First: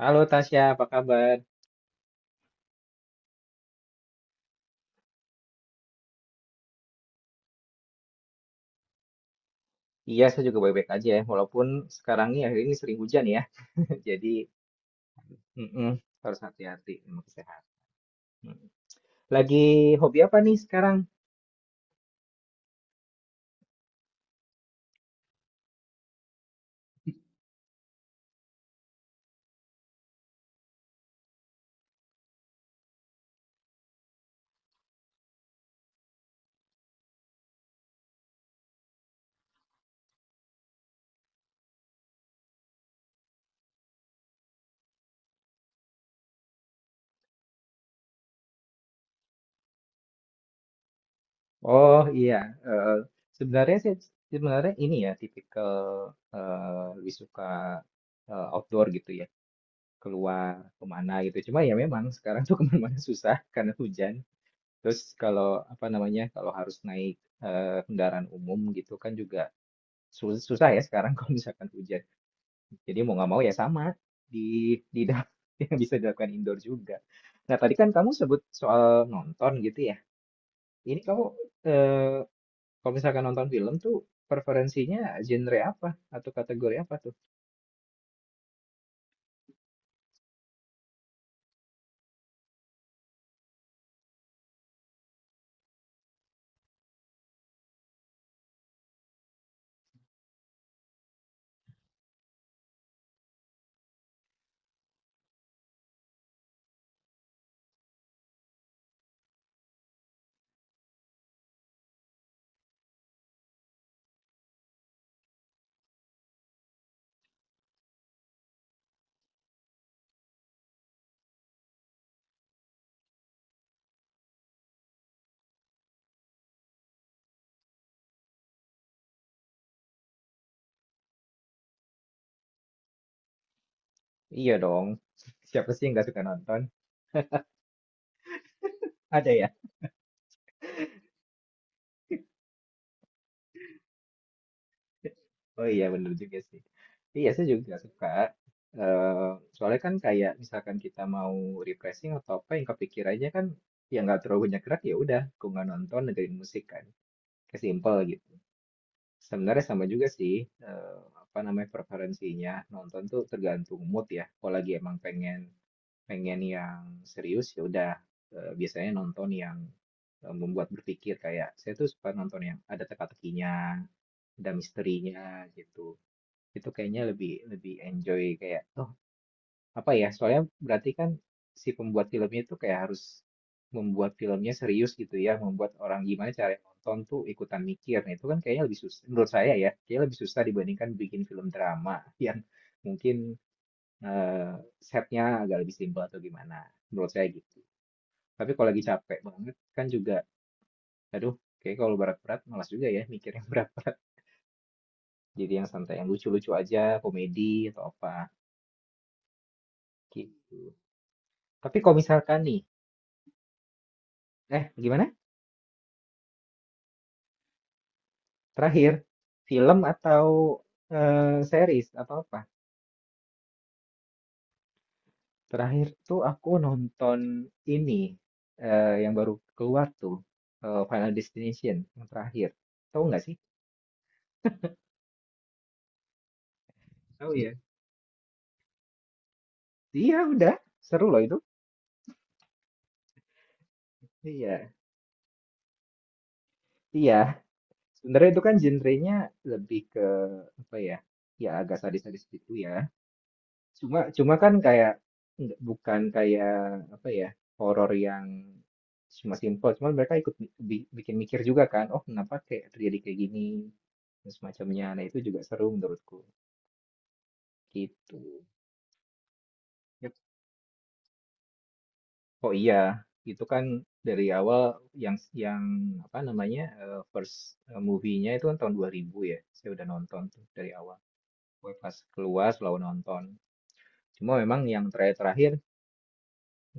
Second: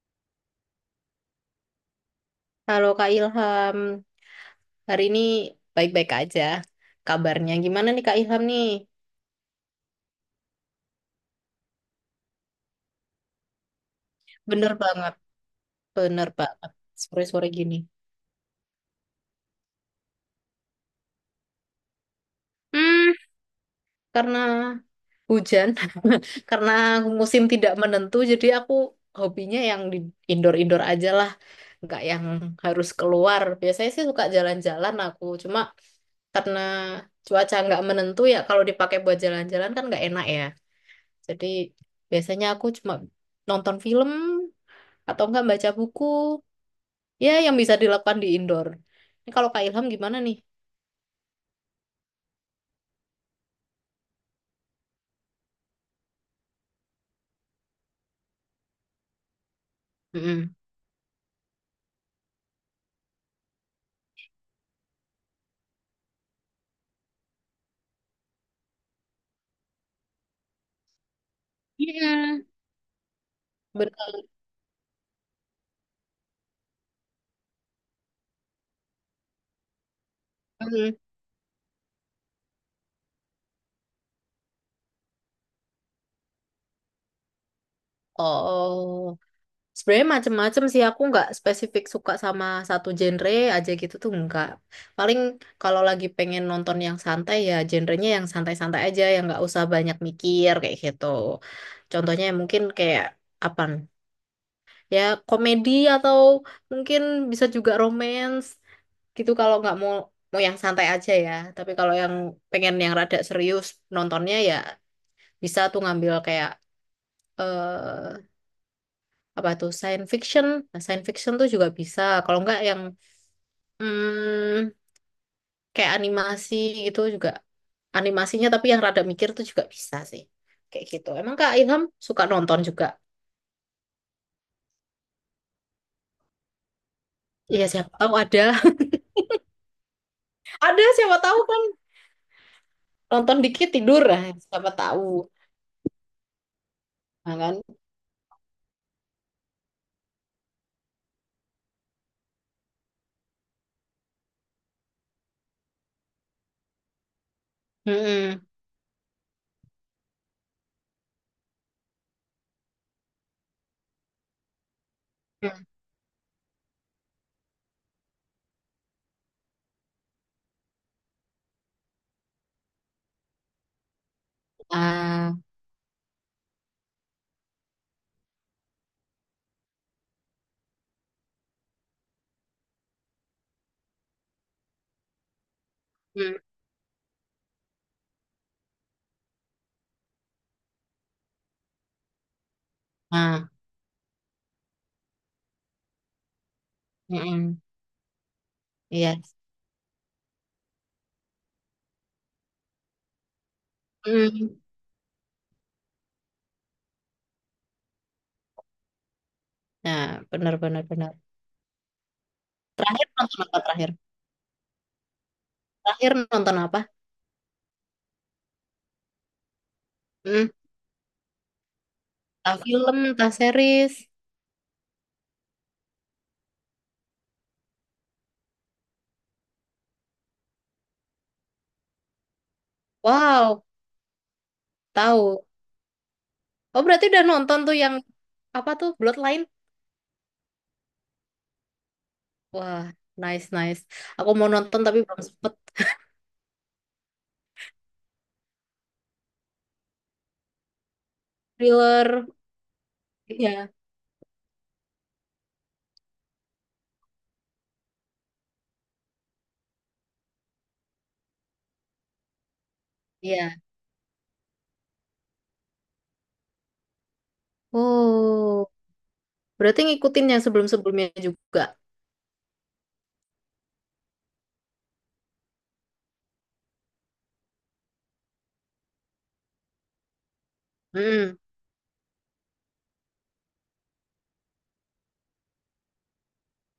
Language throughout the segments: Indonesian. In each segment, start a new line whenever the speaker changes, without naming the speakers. Halo Tasya, apa kabar?
Halo Kak Ilham, hari ini baik-baik aja kabarnya. Gimana nih Kak Ilham nih?
Iya, saya juga baik-baik aja ya. Walaupun sekarang ini akhir ini sering hujan ya. Jadi,
Bener banget,
mm-mm,
bener
harus
banget.
hati-hati sama
Sore-sore
kesehatan.
gini.
Mm. Lagi hobi apa nih sekarang?
Hmm, karena hujan, karena musim tidak menentu, jadi aku hobinya yang di indoor-indoor aja lah, nggak yang harus keluar. Biasanya sih suka jalan-jalan aku, cuma karena cuaca nggak menentu ya kalau dipakai buat jalan-jalan kan nggak enak ya. Jadi biasanya aku cuma nonton film atau enggak baca buku ya yang bisa dilakukan di indoor ini. Kalau Kak Ilham gimana nih?
Oh iya, sebenarnya saya ini ya tipikal lebih suka outdoor gitu ya. Keluar
Mm-mm.
kemana gitu. Cuma ya memang sekarang tuh kemana-mana susah karena hujan. Terus kalau apa namanya, kalau harus naik kendaraan umum gitu kan juga susah ya sekarang kalau misalkan hujan.
Iya.
Jadi mau nggak mau ya sama,
Bener.
di da yang bisa dilakukan indoor juga. Nah, tadi kan kamu sebut soal nonton gitu ya.
Mm.
Ini kamu, eee, kalau misalkan nonton film tuh preferensinya genre apa? Atau kategori apa tuh?
Oh, sebenarnya macem-macem sih, aku nggak spesifik suka sama satu genre aja gitu tuh nggak. Paling kalau lagi pengen nonton yang santai ya genrenya yang santai-santai aja yang nggak usah banyak mikir kayak gitu. Contohnya mungkin kayak apa ya, komedi atau mungkin bisa juga romance gitu. Kalau nggak mau mau yang santai aja ya. Tapi kalau yang pengen yang rada serius nontonnya ya bisa tuh ngambil kayak eh apa tuh science fiction. Nah, science fiction tuh juga bisa. Kalau nggak yang hmm, kayak animasi gitu juga, animasinya tapi yang rada mikir tuh juga bisa sih kayak gitu. Emang Kak Ilham suka nonton juga?
Iya dong, siapa sih yang nggak suka nonton?
Iya siapa tahu ada.
Ada ya?
Ada siapa tahu kan, nonton dikit tidur. Nah, siapa tahu.
Oh iya bener juga sih. Iya
Nah,
saya
kan?
juga suka. Soalnya kan kayak misalkan kita mau refreshing atau apa yang kepikirannya kan ya nggak terlalu banyak gerak ya udah aku nggak nonton dengerin musik kan. Kayak simple gitu.
Mm-mm.
Sebenarnya sama juga sih apa namanya preferensinya nonton tuh tergantung mood ya. Kalau lagi emang pengen
Mm.
pengen yang serius ya udah biasanya nonton yang membuat berpikir kayak saya tuh suka nonton yang ada teka-tekinya, ada misterinya
Ah.
gitu. Itu kayaknya lebih lebih enjoy kayak oh apa ya soalnya berarti kan si pembuat filmnya itu kayak harus membuat filmnya serius gitu ya, membuat orang gimana
Mm.
cara nonton tuh ikutan mikir. Nah, itu kan kayaknya lebih susah menurut saya ya, kayaknya lebih susah dibandingkan bikin film drama yang mungkin
Ah.
eh, setnya agak lebih simpel atau gimana. Menurut saya
Mm-mm.
gitu. Tapi kalau lagi
Iya.
capek banget kan juga aduh, kayak kalau berat-berat malas juga ya mikir yang berat-berat.
Mm.
Jadi yang santai, yang lucu-lucu aja, komedi atau apa
Nah, benar,
gitu.
benar, benar.
Tapi kalau misalkan nih,
Terakhir nonton apa terakhir?
eh gimana?
Terakhir nonton apa?
Terakhir, film
Mm.
atau series atau apa?
Entah film, entah series.
Terakhir tuh aku nonton ini yang baru keluar tuh Final Destination yang terakhir. Tahu nggak sih?
Wow, tahu. Oh, berarti udah
Tahu ya.
nonton tuh yang apa tuh? Bloodline?
Iya udah, seru loh itu.
Wah, nice, nice. Aku mau
Iya,
nonton tapi belum sempet.
iya. Sebenarnya itu kan genrenya lebih ke apa ya? Ya agak sadis-sadis
Thriller.
gitu ya.
Iya,
Cuma cuma kan kayak nggak bukan kayak apa ya, horor yang cuma simpel, cuman mereka ikut bikin mikir juga kan, oh kenapa kayak terjadi kayak gini
iya.
dan semacamnya. Nah, itu juga seru menurutku. Gitu.
Oh, berarti
Yep.
ngikutin yang sebelum-sebelumnya juga.
Oh iya, itu kan dari awal yang yang apa namanya? First movie-nya itu kan tahun 2000 ya. Saya udah nonton tuh dari awal.
Hmm.
Gue pas keluar selalu nonton. Cuma memang yang terakhir-terakhir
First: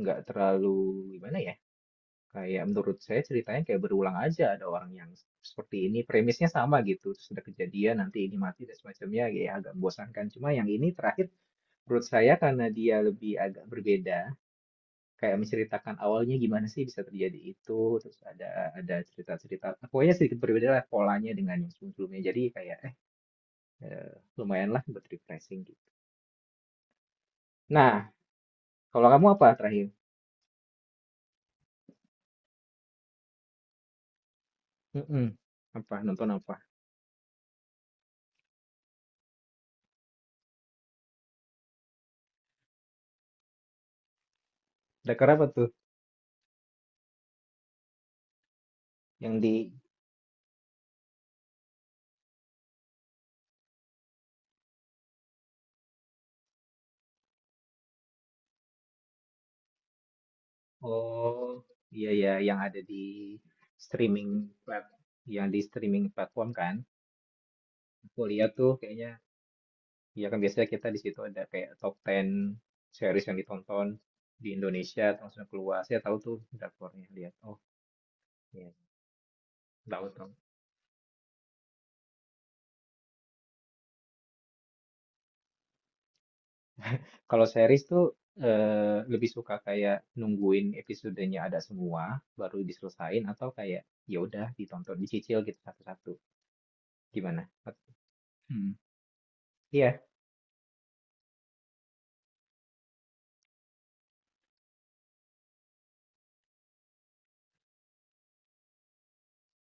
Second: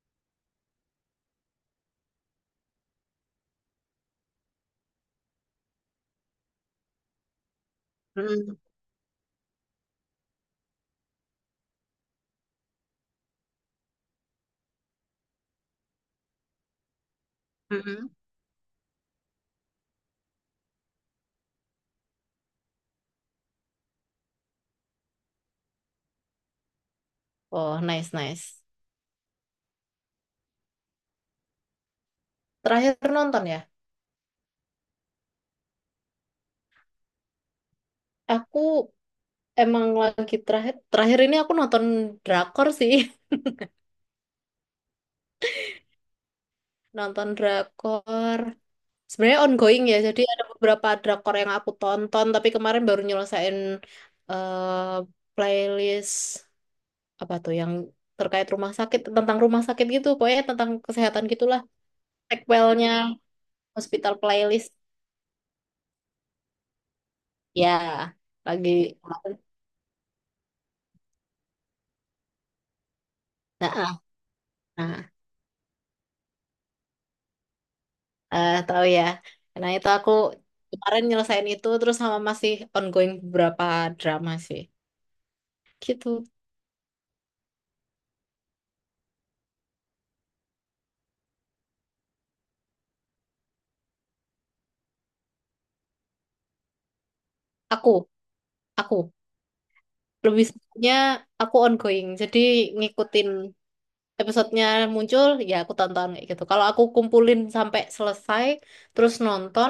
nggak terlalu gimana ya? Kayak menurut saya ceritanya kayak berulang aja, ada orang yang seperti ini, premisnya sama gitu, terus ada kejadian, nanti ini
Mm.
mati dan semacamnya, ya agak membosankan. Cuma yang ini terakhir menurut saya karena dia lebih agak berbeda, kayak menceritakan awalnya gimana sih bisa terjadi itu,
Mm.
terus ada cerita-cerita, pokoknya sedikit berbeda lah polanya dengan yang sebelumnya. Jadi kayak eh, lumayan lah buat refreshing gitu.
Oh,
Nah,
nice, nice.
kalau kamu apa terakhir?
Terakhir nonton ya.
Mm-mm. Apa nonton apa?
Aku emang lagi terakhir terakhir ini aku nonton drakor sih.
Dakar apa tuh
Nonton drakor.
yang
Sebenarnya
di.
ongoing ya, jadi ada beberapa drakor yang aku tonton, tapi kemarin baru nyelesain eh, playlist apa tuh yang terkait rumah sakit, tentang rumah sakit gitu, pokoknya tentang kesehatan
Oh,
gitulah.
iya ya, yang ada
Sequelnya
di
Hospital
streaming
Playlist
plat, yang di streaming platform kan?
ya
Aku lihat tuh
lagi.
kayaknya, ya kan biasanya kita di situ ada kayak top 10 series yang
Nah,
ditonton
ah.
di Indonesia
Nah,
terus langsung keluar. Saya tahu tuh drakornya, lihat. Oh,
eh
iya,
tahu ya. Nah, itu
tahu
aku
tahu.
kemarin nyelesain itu terus sama masih ongoing beberapa drama sih. Gitu.
Kalau series tuh lebih suka kayak nungguin episodenya ada semua baru diselesain atau kayak ya udah ditonton dicicil gitu satu-satu. Gimana?
Aku,
Hmm.
aku
Iya.
lebih sukanya aku ongoing. Jadi ngikutin episodenya muncul ya aku tonton kayak gitu. Kalau aku kumpulin sampai selesai terus nonton,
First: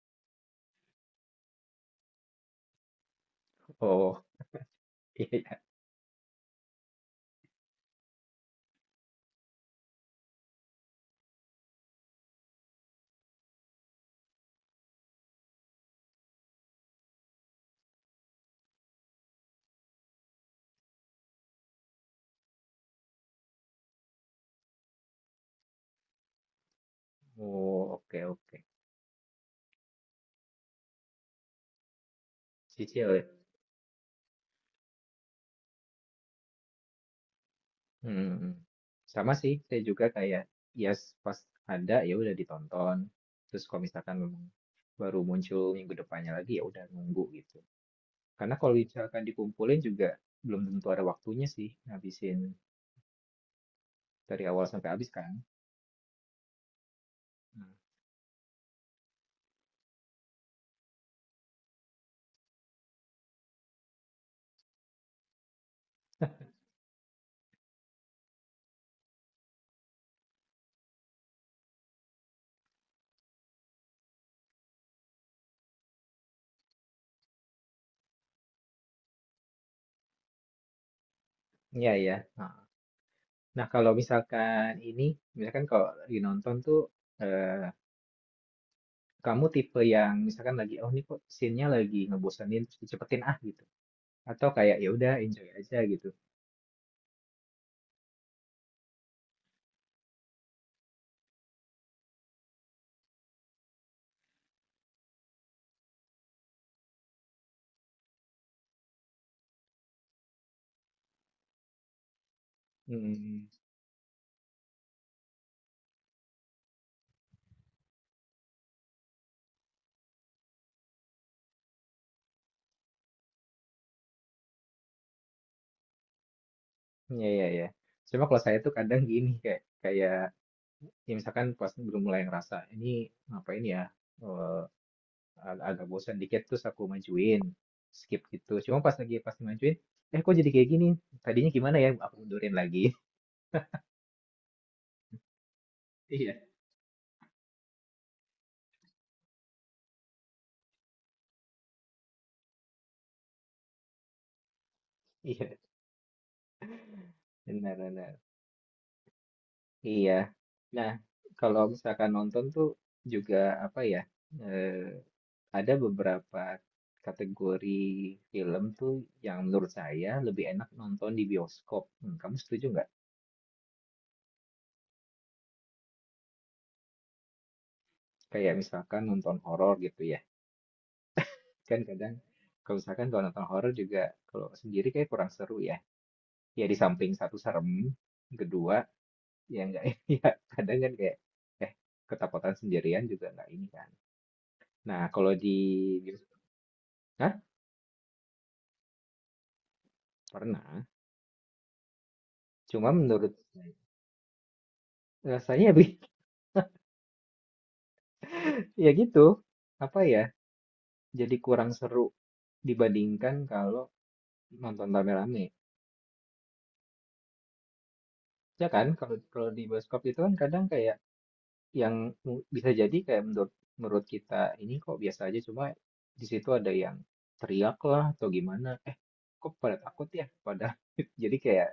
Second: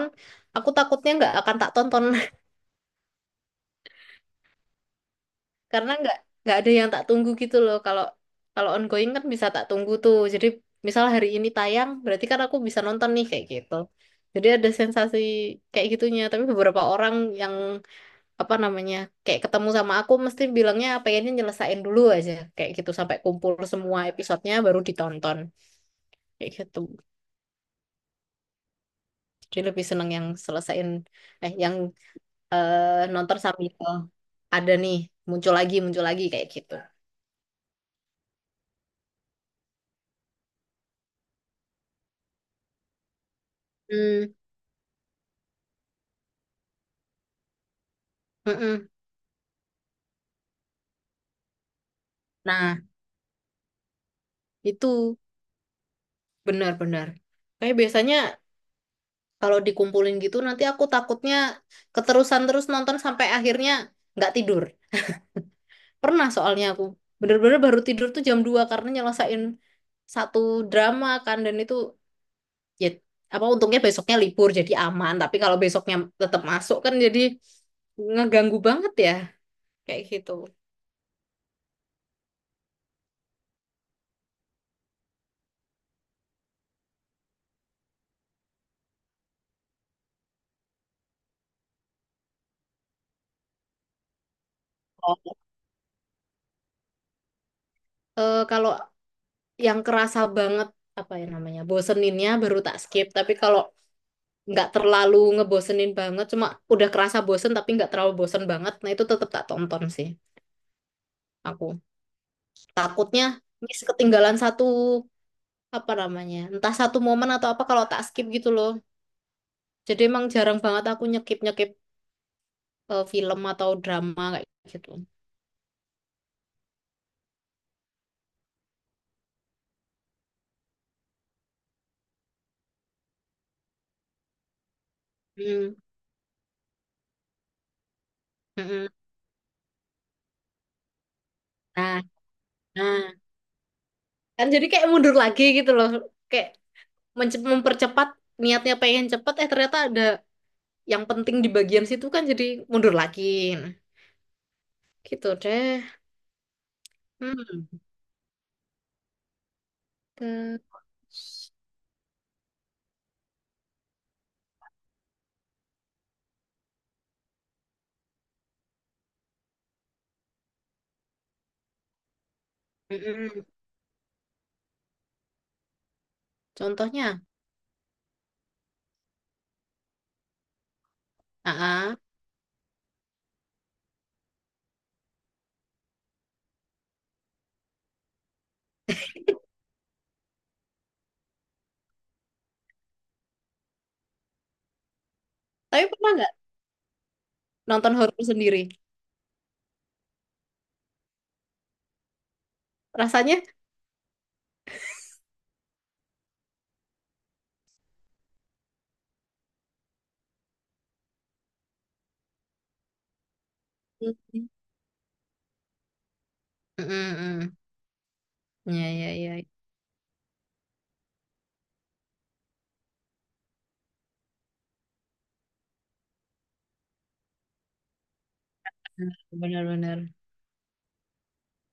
aku takutnya nggak akan tak tonton.
Oh. Iya.
Karena nggak ada yang tak tunggu gitu loh. Kalau kalau ongoing kan bisa tak tunggu tuh, jadi misal hari ini tayang berarti kan aku bisa nonton nih kayak gitu. Jadi ada sensasi kayak gitunya. Tapi beberapa orang yang apa namanya kayak ketemu sama aku mesti bilangnya pengennya nyelesain dulu aja kayak gitu sampai kumpul semua episodenya baru ditonton kayak gitu.
Oh, oke, oke.
Jadi lebih seneng yang selesain yang
Cicil ya.
nonton sambil oh, ada nih muncul lagi kayak gitu.
Hmm. Hmm. Hmm. Sama sih, saya juga kayak ya pas ada ya udah ditonton. Terus kalau misalkan
Hmm.
memang baru muncul minggu depannya lagi ya udah nunggu gitu. Karena kalau
Mm-mm.
misalkan dikumpulin juga belum tentu ada waktunya sih ngabisin
Nah,
dari awal sampai
itu
habis kan.
benar-benar.
Hmm.
Kayak biasanya kalau dikumpulin gitu nanti aku takutnya keterusan terus nonton sampai akhirnya nggak tidur. Pernah soalnya aku bener-bener baru tidur tuh jam 2 karena nyelesain satu drama kan, dan itu ya apa untungnya besoknya libur jadi aman. Tapi kalau besoknya tetap masuk kan jadi ngeganggu banget ya kayak gitu.
Iya ya. Nah, kalau misalkan ini, misalkan kalau lagi nonton tuh eh kamu tipe yang misalkan lagi oh ini kok scene-nya lagi ngebosenin terus dicepetin ah gitu. Atau kayak ya udah enjoy aja gitu.
Eh, kalau yang kerasa banget apa ya namanya boseninnya baru tak skip. Tapi kalau nggak terlalu ngebosenin banget cuma udah kerasa bosen tapi nggak terlalu bosen banget, nah itu tetap tak tonton sih. Aku takutnya
Mhm.
miss ketinggalan satu apa namanya entah satu momen atau apa kalau tak skip gitu loh. Jadi emang jarang banget aku nyekip nyekip film atau drama kayak gitu.
Iya, iya, iya. Cuma kalau saya tuh kadang gini kayak kayak ya misalkan pas belum mulai ngerasa ini ngapain ya eh,
Hmm.
agak bosan dikit terus aku majuin skip gitu. Cuma
Mm-mm.
pas majuin kok jadi kayak gini? Tadinya gimana ya?
Nah,
Aku mundurin lagi.
nah, kan jadi kayak mundur lagi gitu loh. Kayak
Iya.
mempercepat niatnya pengen cepet ternyata ada yang penting di bagian situ kan, jadi mundur lagi. Nah, gitu
Iya,
deh.
benar
Hmm.
benar. Iya. Nah,
Terus,
kalau misalkan nonton tuh juga apa ya? eh, ada beberapa kategori film tuh yang menurut saya lebih enak nonton di bioskop. Hmm, kamu setuju nggak?
mm-mm. Contohnya,
Kayak misalkan nonton horor gitu ya. Kan
ah.
kadang kalau misalkan kalau nonton horor juga kalau sendiri kayak kurang seru ya. Ya di samping satu serem, kedua ya nggak ya kadang kan kayak eh ketakutan sendirian juga nggak ini kan. Nah, kalau di
Tapi pernah
bios-.
nggak
Hah?
nonton horor sendiri?
Pernah. Cuma
Rasanya,
rasanya ya gitu, apa ya, jadi kurang seru dibandingkan kalau
mm,
nonton rame-rame.
mm, mm.
Ya
Ya,
kan,
ya,
kalau
ya,
kalau di bioskop itu kan kadang kayak yang bisa jadi kayak menurut menurut kita ini kok biasa aja, cuma di situ ada yang teriak lah atau gimana. Eh, kok pada takut
benar-benar.
ya? Pada jadi kayak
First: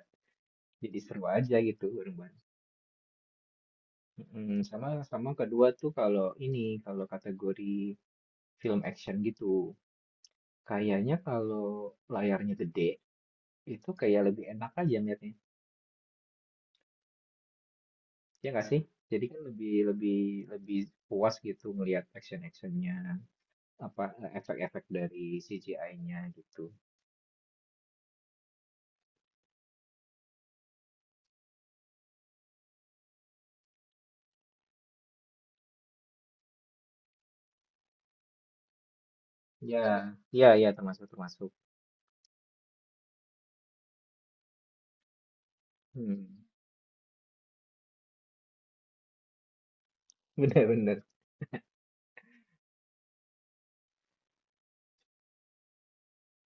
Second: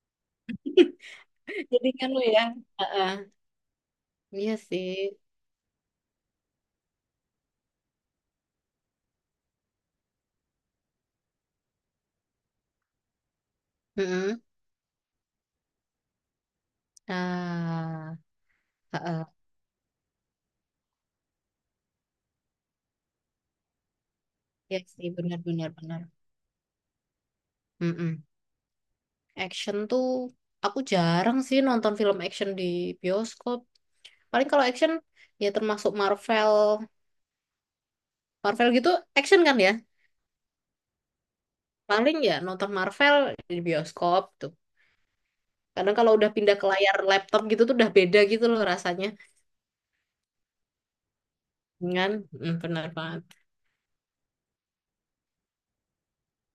jadi seru aja gitu
Jadi kan lu
bareng-bareng.
ya, ah. Iya
Sama
sih.
sama kedua tuh kalau ini kalau kategori film action gitu. Kayaknya kalau layarnya gede itu kayak
Mm-mm.
lebih enak aja ngeliatnya.
Ah,
Ya nggak sih?
ah,
Jadi kan
ah.
lebih lebih lebih puas gitu ngelihat action-actionnya, apa
Iya
efek-efek
sih,
dari
benar-benar benar. Benar,
CGI-nya gitu.
benar. Mm-mm. Action tuh, aku jarang sih nonton film action di bioskop. Paling kalau action ya termasuk Marvel, Marvel gitu action kan ya?
Ya, ya, ya termasuk termasuk.
Paling ya nonton Marvel di bioskop tuh. Kadang kalau udah
Hmm.
pindah ke layar laptop gitu tuh udah beda gitu loh rasanya.
Bener-bener.
Dengan benar banget.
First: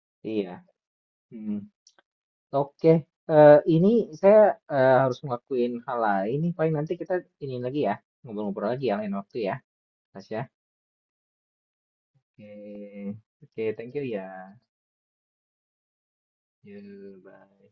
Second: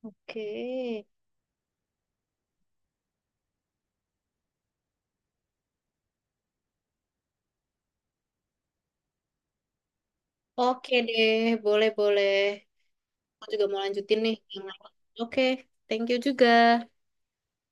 Oke.
Iya. Hmm. Oke. Ini saya harus ngelakuin hal lain nih. Paling nanti kita ini lagi ya, ngobrol-ngobrol lagi ya lain waktu ya, Tasya.
Oke deh, boleh-boleh.
Oke.
Aku
Oke,
juga mau
thank you
lanjutin
ya.
nih yang lain. Oke, thank you juga.
Ya, bye.